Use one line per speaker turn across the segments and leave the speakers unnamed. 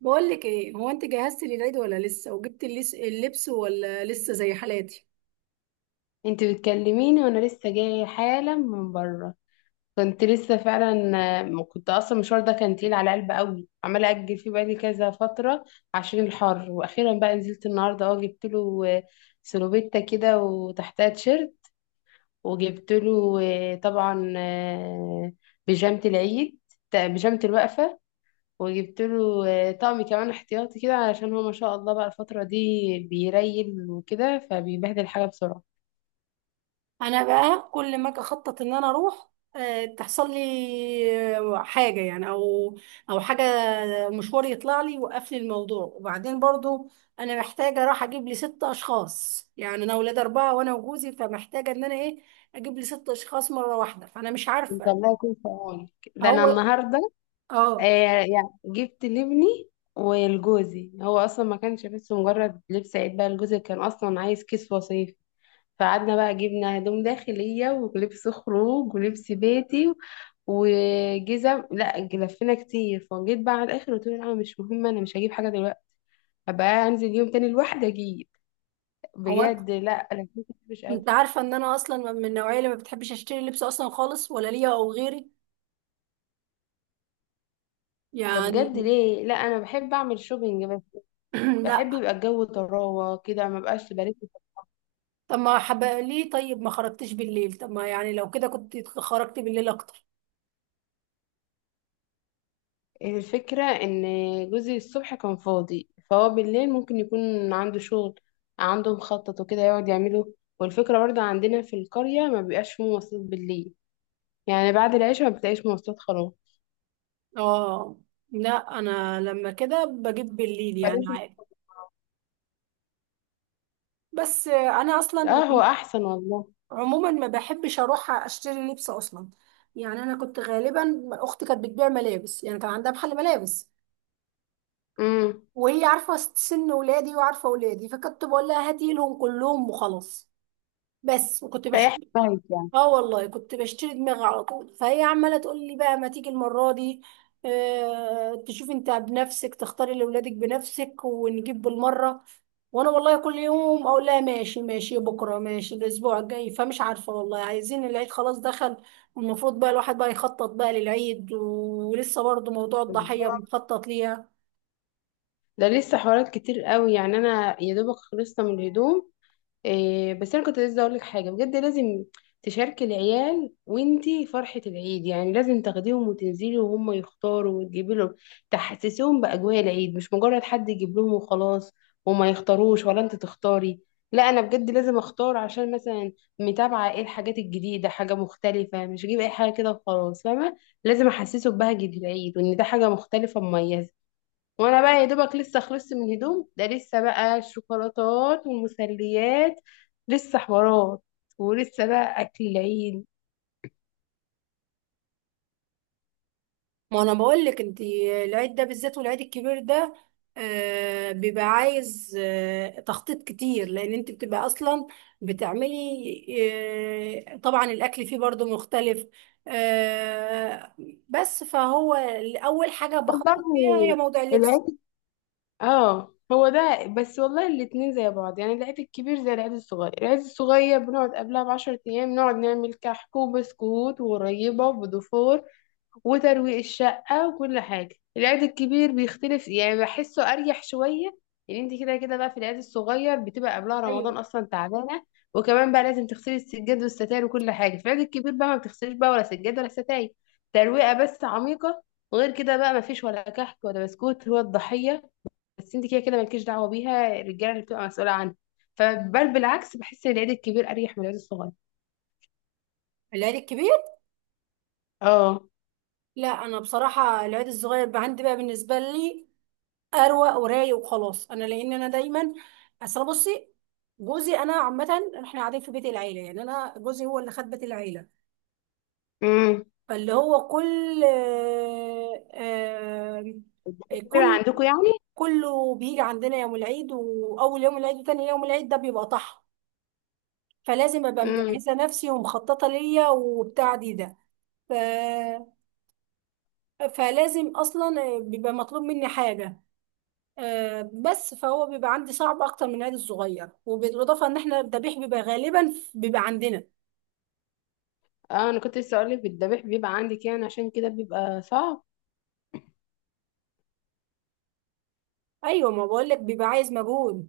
بقول لك ايه؟ هو انت جهزتي للعيد ولا لسه؟ وجبت اللبس ولا لسه زي حالاتي؟
انت بتكلميني وانا لسه جايه حالا من بره. كنت لسه فعلا. ما كنت اصلا، المشوار ده كان تقيل على قلبي قوي عماله اجل فيه بقالي كذا فتره عشان الحر، واخيرا بقى نزلت النهارده. اه جبت له سلوبيتا كده وتحتها تيشيرت. وجبت له طبعا بيجامه العيد، بيجامه الوقفه. وجبت له طقم كمان احتياطي كده علشان هو ما شاء الله بقى الفتره دي بيريل وكده فبيبهدل حاجه بسرعه.
انا بقى كل ما اجي اخطط ان انا اروح، تحصل لي حاجه يعني، او حاجه، مشوار يطلع لي يوقف لي الموضوع. وبعدين برضو انا محتاجه اروح اجيب لي ست اشخاص، يعني انا اولاد اربعه وانا وجوزي، فمحتاجه ان انا ايه، اجيب لي ست اشخاص مره واحده، فانا مش
انت
عارفه.
الله يكون في عونك. ده انا
هو.
النهارده. آه،
اه.
يعني جبت لابني ولجوزي، هو اصلا ما كانش بس مجرد لبس عيد، بقى لجوزي كان اصلا عايز كيس وصيف، فقعدنا بقى جبنا هدوم داخليه ولبس خروج ولبس بيتي وجزم. لا، لفينا كتير فجيت بقى على الاخر، قلت له لا مش مهم، انا مش هجيب حاجه دلوقتي، هبقى انزل يوم تاني لوحدي اجيب.
هو
بجد، لا، انا كنت مش
انت
قادره.
عارفة ان انا اصلا من النوعية اللي ما بتحبش اشتري لبس اصلا خالص، ولا ليا او غيري،
ده
يعني.
بجد ليه؟ لا، انا بحب اعمل شوبينج،
لا.
بحب يبقى الجو طراوة كده ما بقاش برد.
طب ما حب ليه؟ طيب ما خرجتش بالليل؟ طب ما يعني لو كده كنت خرجت بالليل اكتر.
الفكرة ان جوزي الصبح كان فاضي، فهو بالليل ممكن يكون عنده شغل، عنده مخطط وكده يقعد يعمله. والفكرة برضه عندنا في القرية ما بيبقاش فيه مواصلات بالليل، يعني بعد العشاء ما بتلاقيش مواصلات خلاص،
اه. لا انا لما كده بجيب بالليل يعني
فلازم.
عادي. بس انا اصلا
اه، هو احسن والله.
عموما ما بحبش اروح اشتري لبس اصلا. يعني انا كنت غالبا اختي كانت بتبيع ملابس، يعني كان عندها محل ملابس،
امم.
وهي عارفة سن ولادي وعارفة ولادي، فكنت بقول لها هاتي لهم كلهم وخلاص. بس وكنت
ريحت
بشتري.
دماغك يعني.
اه والله كنت بشتري دماغي على طول، فهي عماله تقول لي بقى ما تيجي المره دي، آه تشوف انت بنفسك، تختاري لاولادك بنفسك، ونجيب بالمره. وانا والله كل يوم اقول لها ماشي ماشي، بكره ماشي، الاسبوع الجاي، فمش عارفه والله، عايزين العيد خلاص دخل، والمفروض بقى الواحد بقى يخطط بقى للعيد، ولسه برضه موضوع الضحيه
بالظبط.
بنخطط ليها.
ده لسه حوارات كتير قوي، يعني انا يا دوبك خلصنا من الهدوم. إيه، بس انا كنت لسه اقول لك حاجه، بجد لازم تشاركي العيال وانتي فرحه العيد، يعني لازم تاخديهم وتنزلي وهم يختاروا وتجيبي لهم، تحسسيهم باجواء العيد، مش مجرد حد يجيب لهم وخلاص وما يختاروش ولا انت تختاري. لا، انا بجد لازم اختار عشان مثلا متابعه ايه الحاجات الجديده، حاجه مختلفه، مش اجيب اي حاجه كده وخلاص، فاهمه. لازم احسسه ببهجه العيد وان ده حاجه مختلفه مميزه. وانا بقى يا دوبك لسه خلصت من الهدوم، ده لسه بقى الشوكولاتات والمسليات، لسه حوارات، ولسه بقى اكل العيد.
ما انا بقول لك انت، العيد ده بالذات، والعيد الكبير ده بيبقى عايز تخطيط كتير، لان انت بتبقى اصلا بتعملي، طبعا الاكل فيه برضو مختلف، آه، بس فهو اول حاجة
والله
بخطط فيها هي موضوع اللبس.
العيد. اه، هو ده بس والله، الاتنين زي بعض، يعني العيد الكبير زي العيد الصغير. العيد الصغير بنقعد قبلها ب10 ايام نقعد نعمل كحك وبسكوت وغريبة وبدفور وترويق الشقة وكل حاجة. العيد الكبير بيختلف، يعني بحسه أريح شوية. يعني انت كده كده بقى في العيد الصغير بتبقى قبلها
ايوه.
رمضان أصلا تعبانة، وكمان بقى لازم تغسلي السجاد والستاير وكل حاجة. في العيد الكبير بقى ما بتغسليش بقى ولا سجاد ولا ستاير، ترويقة بس عميقة. وغير كده بقى ما فيش ولا كحك ولا بسكوت، هو الضحية بس انت كده كده مالكيش دعوة بيها، الرجالة اللي بتبقى مسؤولة عنها. فبل بالعكس، بحس ان العيد الكبير أريح من العيد الصغير.
العيد الكبير.
اه.
لا انا بصراحة العيد الصغير بقى عندي، بقى بالنسبة لي اروق ورايق وخلاص. انا لان انا دايما، اصل بصي، جوزي انا عامه، احنا قاعدين في بيت العيله، يعني انا جوزي هو اللي خد بيت العيله،
امم.
فاللي هو كل،
كبير
كل
عندكم
كله بيجي عندنا يوم العيد، واول يوم العيد وتاني يوم العيد، ده بيبقى طحن. فلازم ابقى
يعني.
مجهزه نفسي ومخططه ليا وبتاع دي ده، ف... فلازم اصلا بيبقى مطلوب مني حاجه، بس فهو بيبقى عندي صعب اكتر من العيد الصغير. وبالاضافه ان احنا الذبيح بيبقى غالبا بيبقى عندنا.
اه، انا كنت لسه اقولك الذبيح بيبقى عندي كده، أنا عشان كده بيبقى صعب.
ايوه ما بقول لك بيبقى عايز مجهود.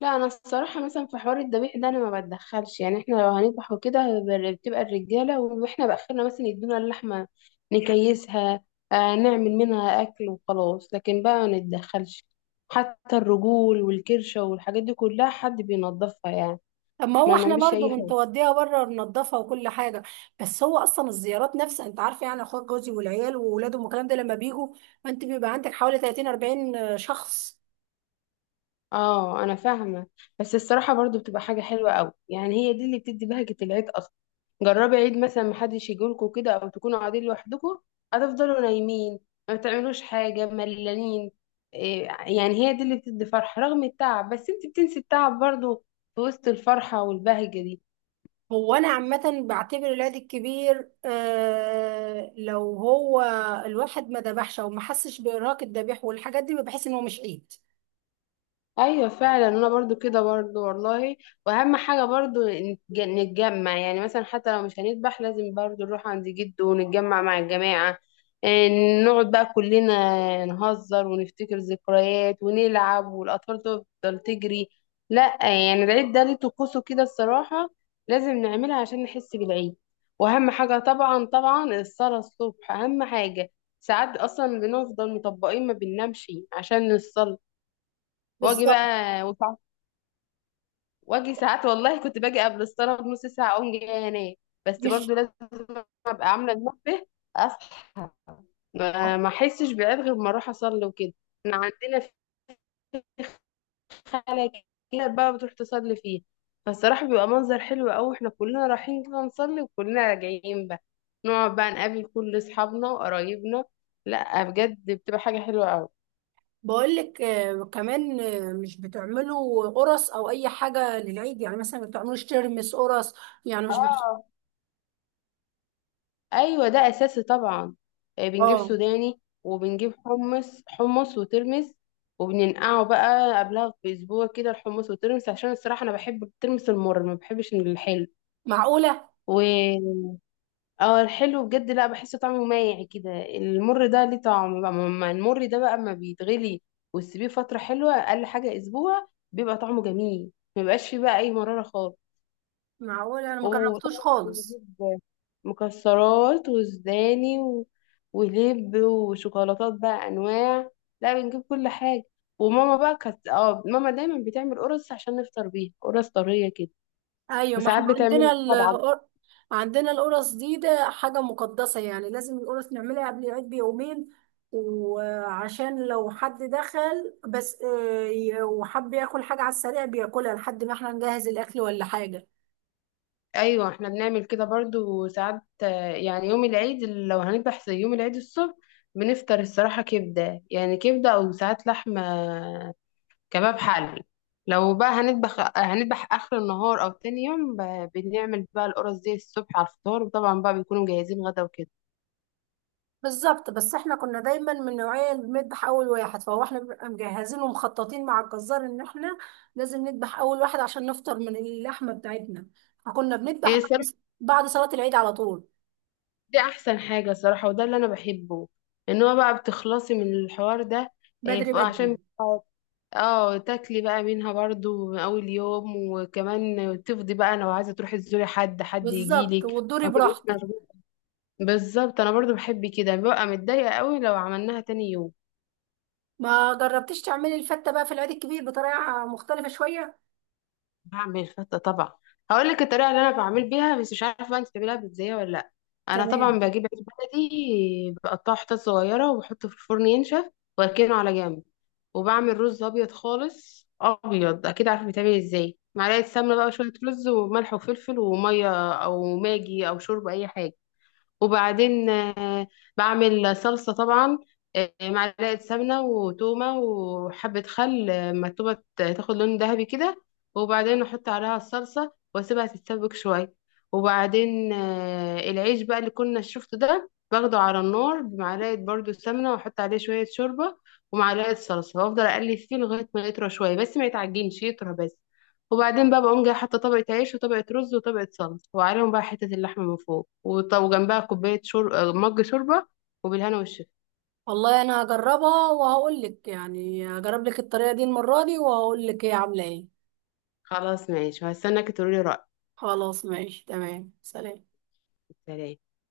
لا، انا الصراحه مثلا في حوار الذبيح ده انا ما بتدخلش، يعني احنا لو هنذبح وكده بتبقى الرجاله، واحنا باخرنا مثلا يدونا اللحمه نكيسها، نعمل منها اكل وخلاص، لكن بقى ما نتدخلش. حتى الرجول والكرشه والحاجات دي كلها حد بينظفها يعني،
اما
احنا
هو
ما
احنا
بنعملش
برضو
اي حاجه.
بنتوديها بره ننضفها وكل حاجه. بس هو اصلا الزيارات نفسها انت عارفه، يعني اخوات جوزي والعيال واولادهم والكلام ده لما بيجوا، انت بيبقى عندك حوالي 30 40 شخص.
اه، انا فاهمه. بس الصراحه برضو بتبقى حاجه حلوه قوي، يعني هي دي اللي بتدي بهجه العيد اصلا. جربي عيد مثلا محدش يجيلكوا كده او تكونوا قاعدين لوحدكم، هتفضلوا نايمين ما بتعملوش حاجه، ملانين. إيه، يعني هي دي اللي بتدي فرحه رغم التعب، بس انت بتنسي التعب برضو في وسط الفرحه والبهجه دي.
هو انا عامه بعتبر العيد الكبير، آه لو هو الواحد ما ذبحش او ما حسش بارهاق الذبيح والحاجات دي، بحس ان هو مش عيد.
ايوه فعلا، انا برضو كده برضو والله. واهم حاجه برضو نتجمع، يعني مثلا حتى لو مش هنذبح لازم برضو نروح عند جده ونتجمع مع الجماعه. إيه، نقعد بقى كلنا نهزر ونفتكر ذكريات ونلعب والاطفال تفضل تجري. لا يعني، العيد ده ليه طقوسه كده الصراحه، لازم نعملها عشان نحس بالعيد. واهم حاجه طبعا طبعا الصلاه الصبح اهم حاجه، ساعات اصلا بنفضل مطبقين ما بننامش عشان نصلي. واجي
بالظبط.
بقى وسع- واجي ساعات والله، كنت باجي قبل الصلاه بنص ساعه اقوم جايه انام، بس
مش
برضو لازم ابقى عامله المنبه اصحى. ما احسش بعيد غير ما اروح اصلي وكده. احنا عندنا في خاله كده بقى بتروح تصلي فيه، فالصراحه بيبقى منظر حلو قوي واحنا كلنا رايحين كده نصلي، وكلنا راجعين بقى نقعد بقى نقابل كل اصحابنا وقرايبنا. لا بجد، بتبقى حاجه حلوه قوي.
بقولك كمان، مش بتعملوا قرص او اي حاجه للعيد؟ يعني مثلا ما بتعملوش ترمس قرص يعني؟ مش بت...
اه. ايوه، ده اساسي طبعا. بنجيب
اه.
سوداني وبنجيب حمص حمص وترمس، وبننقعه بقى قبلها باسبوع كده، الحمص والترمس، عشان الصراحه انا بحب الترمس المر، ما بحبش الحلو.
معقوله.
و اه الحلو بجد لا، بحس طعمه مايع كده. المر ده ليه طعم بقى، ما المر ده بقى اما بيتغلي وتسيبيه فتره حلوه اقل حاجه اسبوع بيبقى طعمه جميل، ما بيبقاش فيه بقى اي مراره خالص.
معقوله، انا ما جربتوش
وطبعا
خالص.
بنجيب مكسرات وسوداني ولب وشوكولاتات بقى انواع، لا بنجيب كل حاجه. وماما بقى كانت ماما دايما بتعمل قرص عشان نفطر بيها، قرص طريه كده،
ايوه ما احنا
وساعات بتعمل طبعا.
عندنا القرص دي، ده حاجه مقدسه يعني، لازم القرص نعملها قبل العيد بيومين، وعشان لو حد دخل بس وحب ياكل حاجه على السريع بياكلها، لحد ما احنا نجهز الاكل ولا حاجه.
ايوه، احنا بنعمل كده برضو. وساعات يعني يوم العيد لو هنذبح، زي يوم العيد الصبح بنفطر الصراحه كبده، يعني كبده او ساعات لحمه كباب حل. لو بقى هنذبح هنذبح اخر النهار او تاني يوم بنعمل بقى القرص دي الصبح على الفطار، وطبعا بقى بيكونوا مجهزين غدا وكده.
بالظبط. بس احنا كنا دايما من نوعية اللي بنذبح اول واحد، فهو احنا بنبقى مجهزين ومخططين مع الجزار ان احنا لازم نذبح اول واحد عشان نفطر من اللحمة بتاعتنا، فكنا بنذبح
ايه
بعد
الصراحه،
بعد صلاة العيد على طول.
دي احسن حاجه صراحه، وده اللي انا بحبه، ان هو بقى بتخلصي من الحوار ده. إيه
بدري
ف- عشان
بدري.
اه تاكلي بقى منها برضو من اول يوم، وكمان تفضي بقى لو عايزه تروحي تزوري حد، حد
بالظبط
يجيلك،
وتدوري
ما تبقيش
براحتك.
مشغوله. بالظبط، انا برضو بحب كده، ببقى متضايقه قوي لو عملناها تاني يوم.
ما جربتيش تعملي الفتة بقى في العيد الكبير بطريقة مختلفة شوية؟
بعمل فتة طبعا، هقول لك الطريقة اللي انا بعمل بيها، بس مش عارفة بقى انت بتعمليها ازاي ولا لا. انا طبعا
تمام.
بجيب عيش بلدي بقطعه حتت صغيرة وبحطه في الفرن ينشف واركنه على جنب، وبعمل رز ابيض خالص، ابيض اكيد عارفه بيتعمل ازاي، معلقة سمنة بقى وشوية رز وملح وفلفل ومية او ماجي او شوربة اي حاجة. وبعدين بعمل صلصة طبعا، معلقة سمنة وتومة وحبة خل، ما التومة تاخد لون ذهبي كده، وبعدين أحط عليها الصلصة وأسيبها تتسبك شوية. وبعدين العيش بقى اللي كنا شفته ده باخده على النار بمعلقة برضو سمنة، وأحط عليه شوية شوربة ومعلقة صلصة وأفضل أقلب فيه لغاية ما يطرى شوية بس ما يتعجنش، يطرى بس. وبعدين بقى بقوم جايه حاطه طبقه عيش وطبقه رز وطبقه صلصه، وعليهم بقى حته اللحمه من فوق، وجنبها كوبايه شرب مج شوربه، وبالهنا والشفا.
والله انا هجربها وهقول لك، يعني هجرب لك الطريقة دي المرة دي وهقول لك هي عاملة ايه.
خلاص ماشي، وهستناك تقولي رايك.
خلاص ماشي. تمام. سلام.
سلام.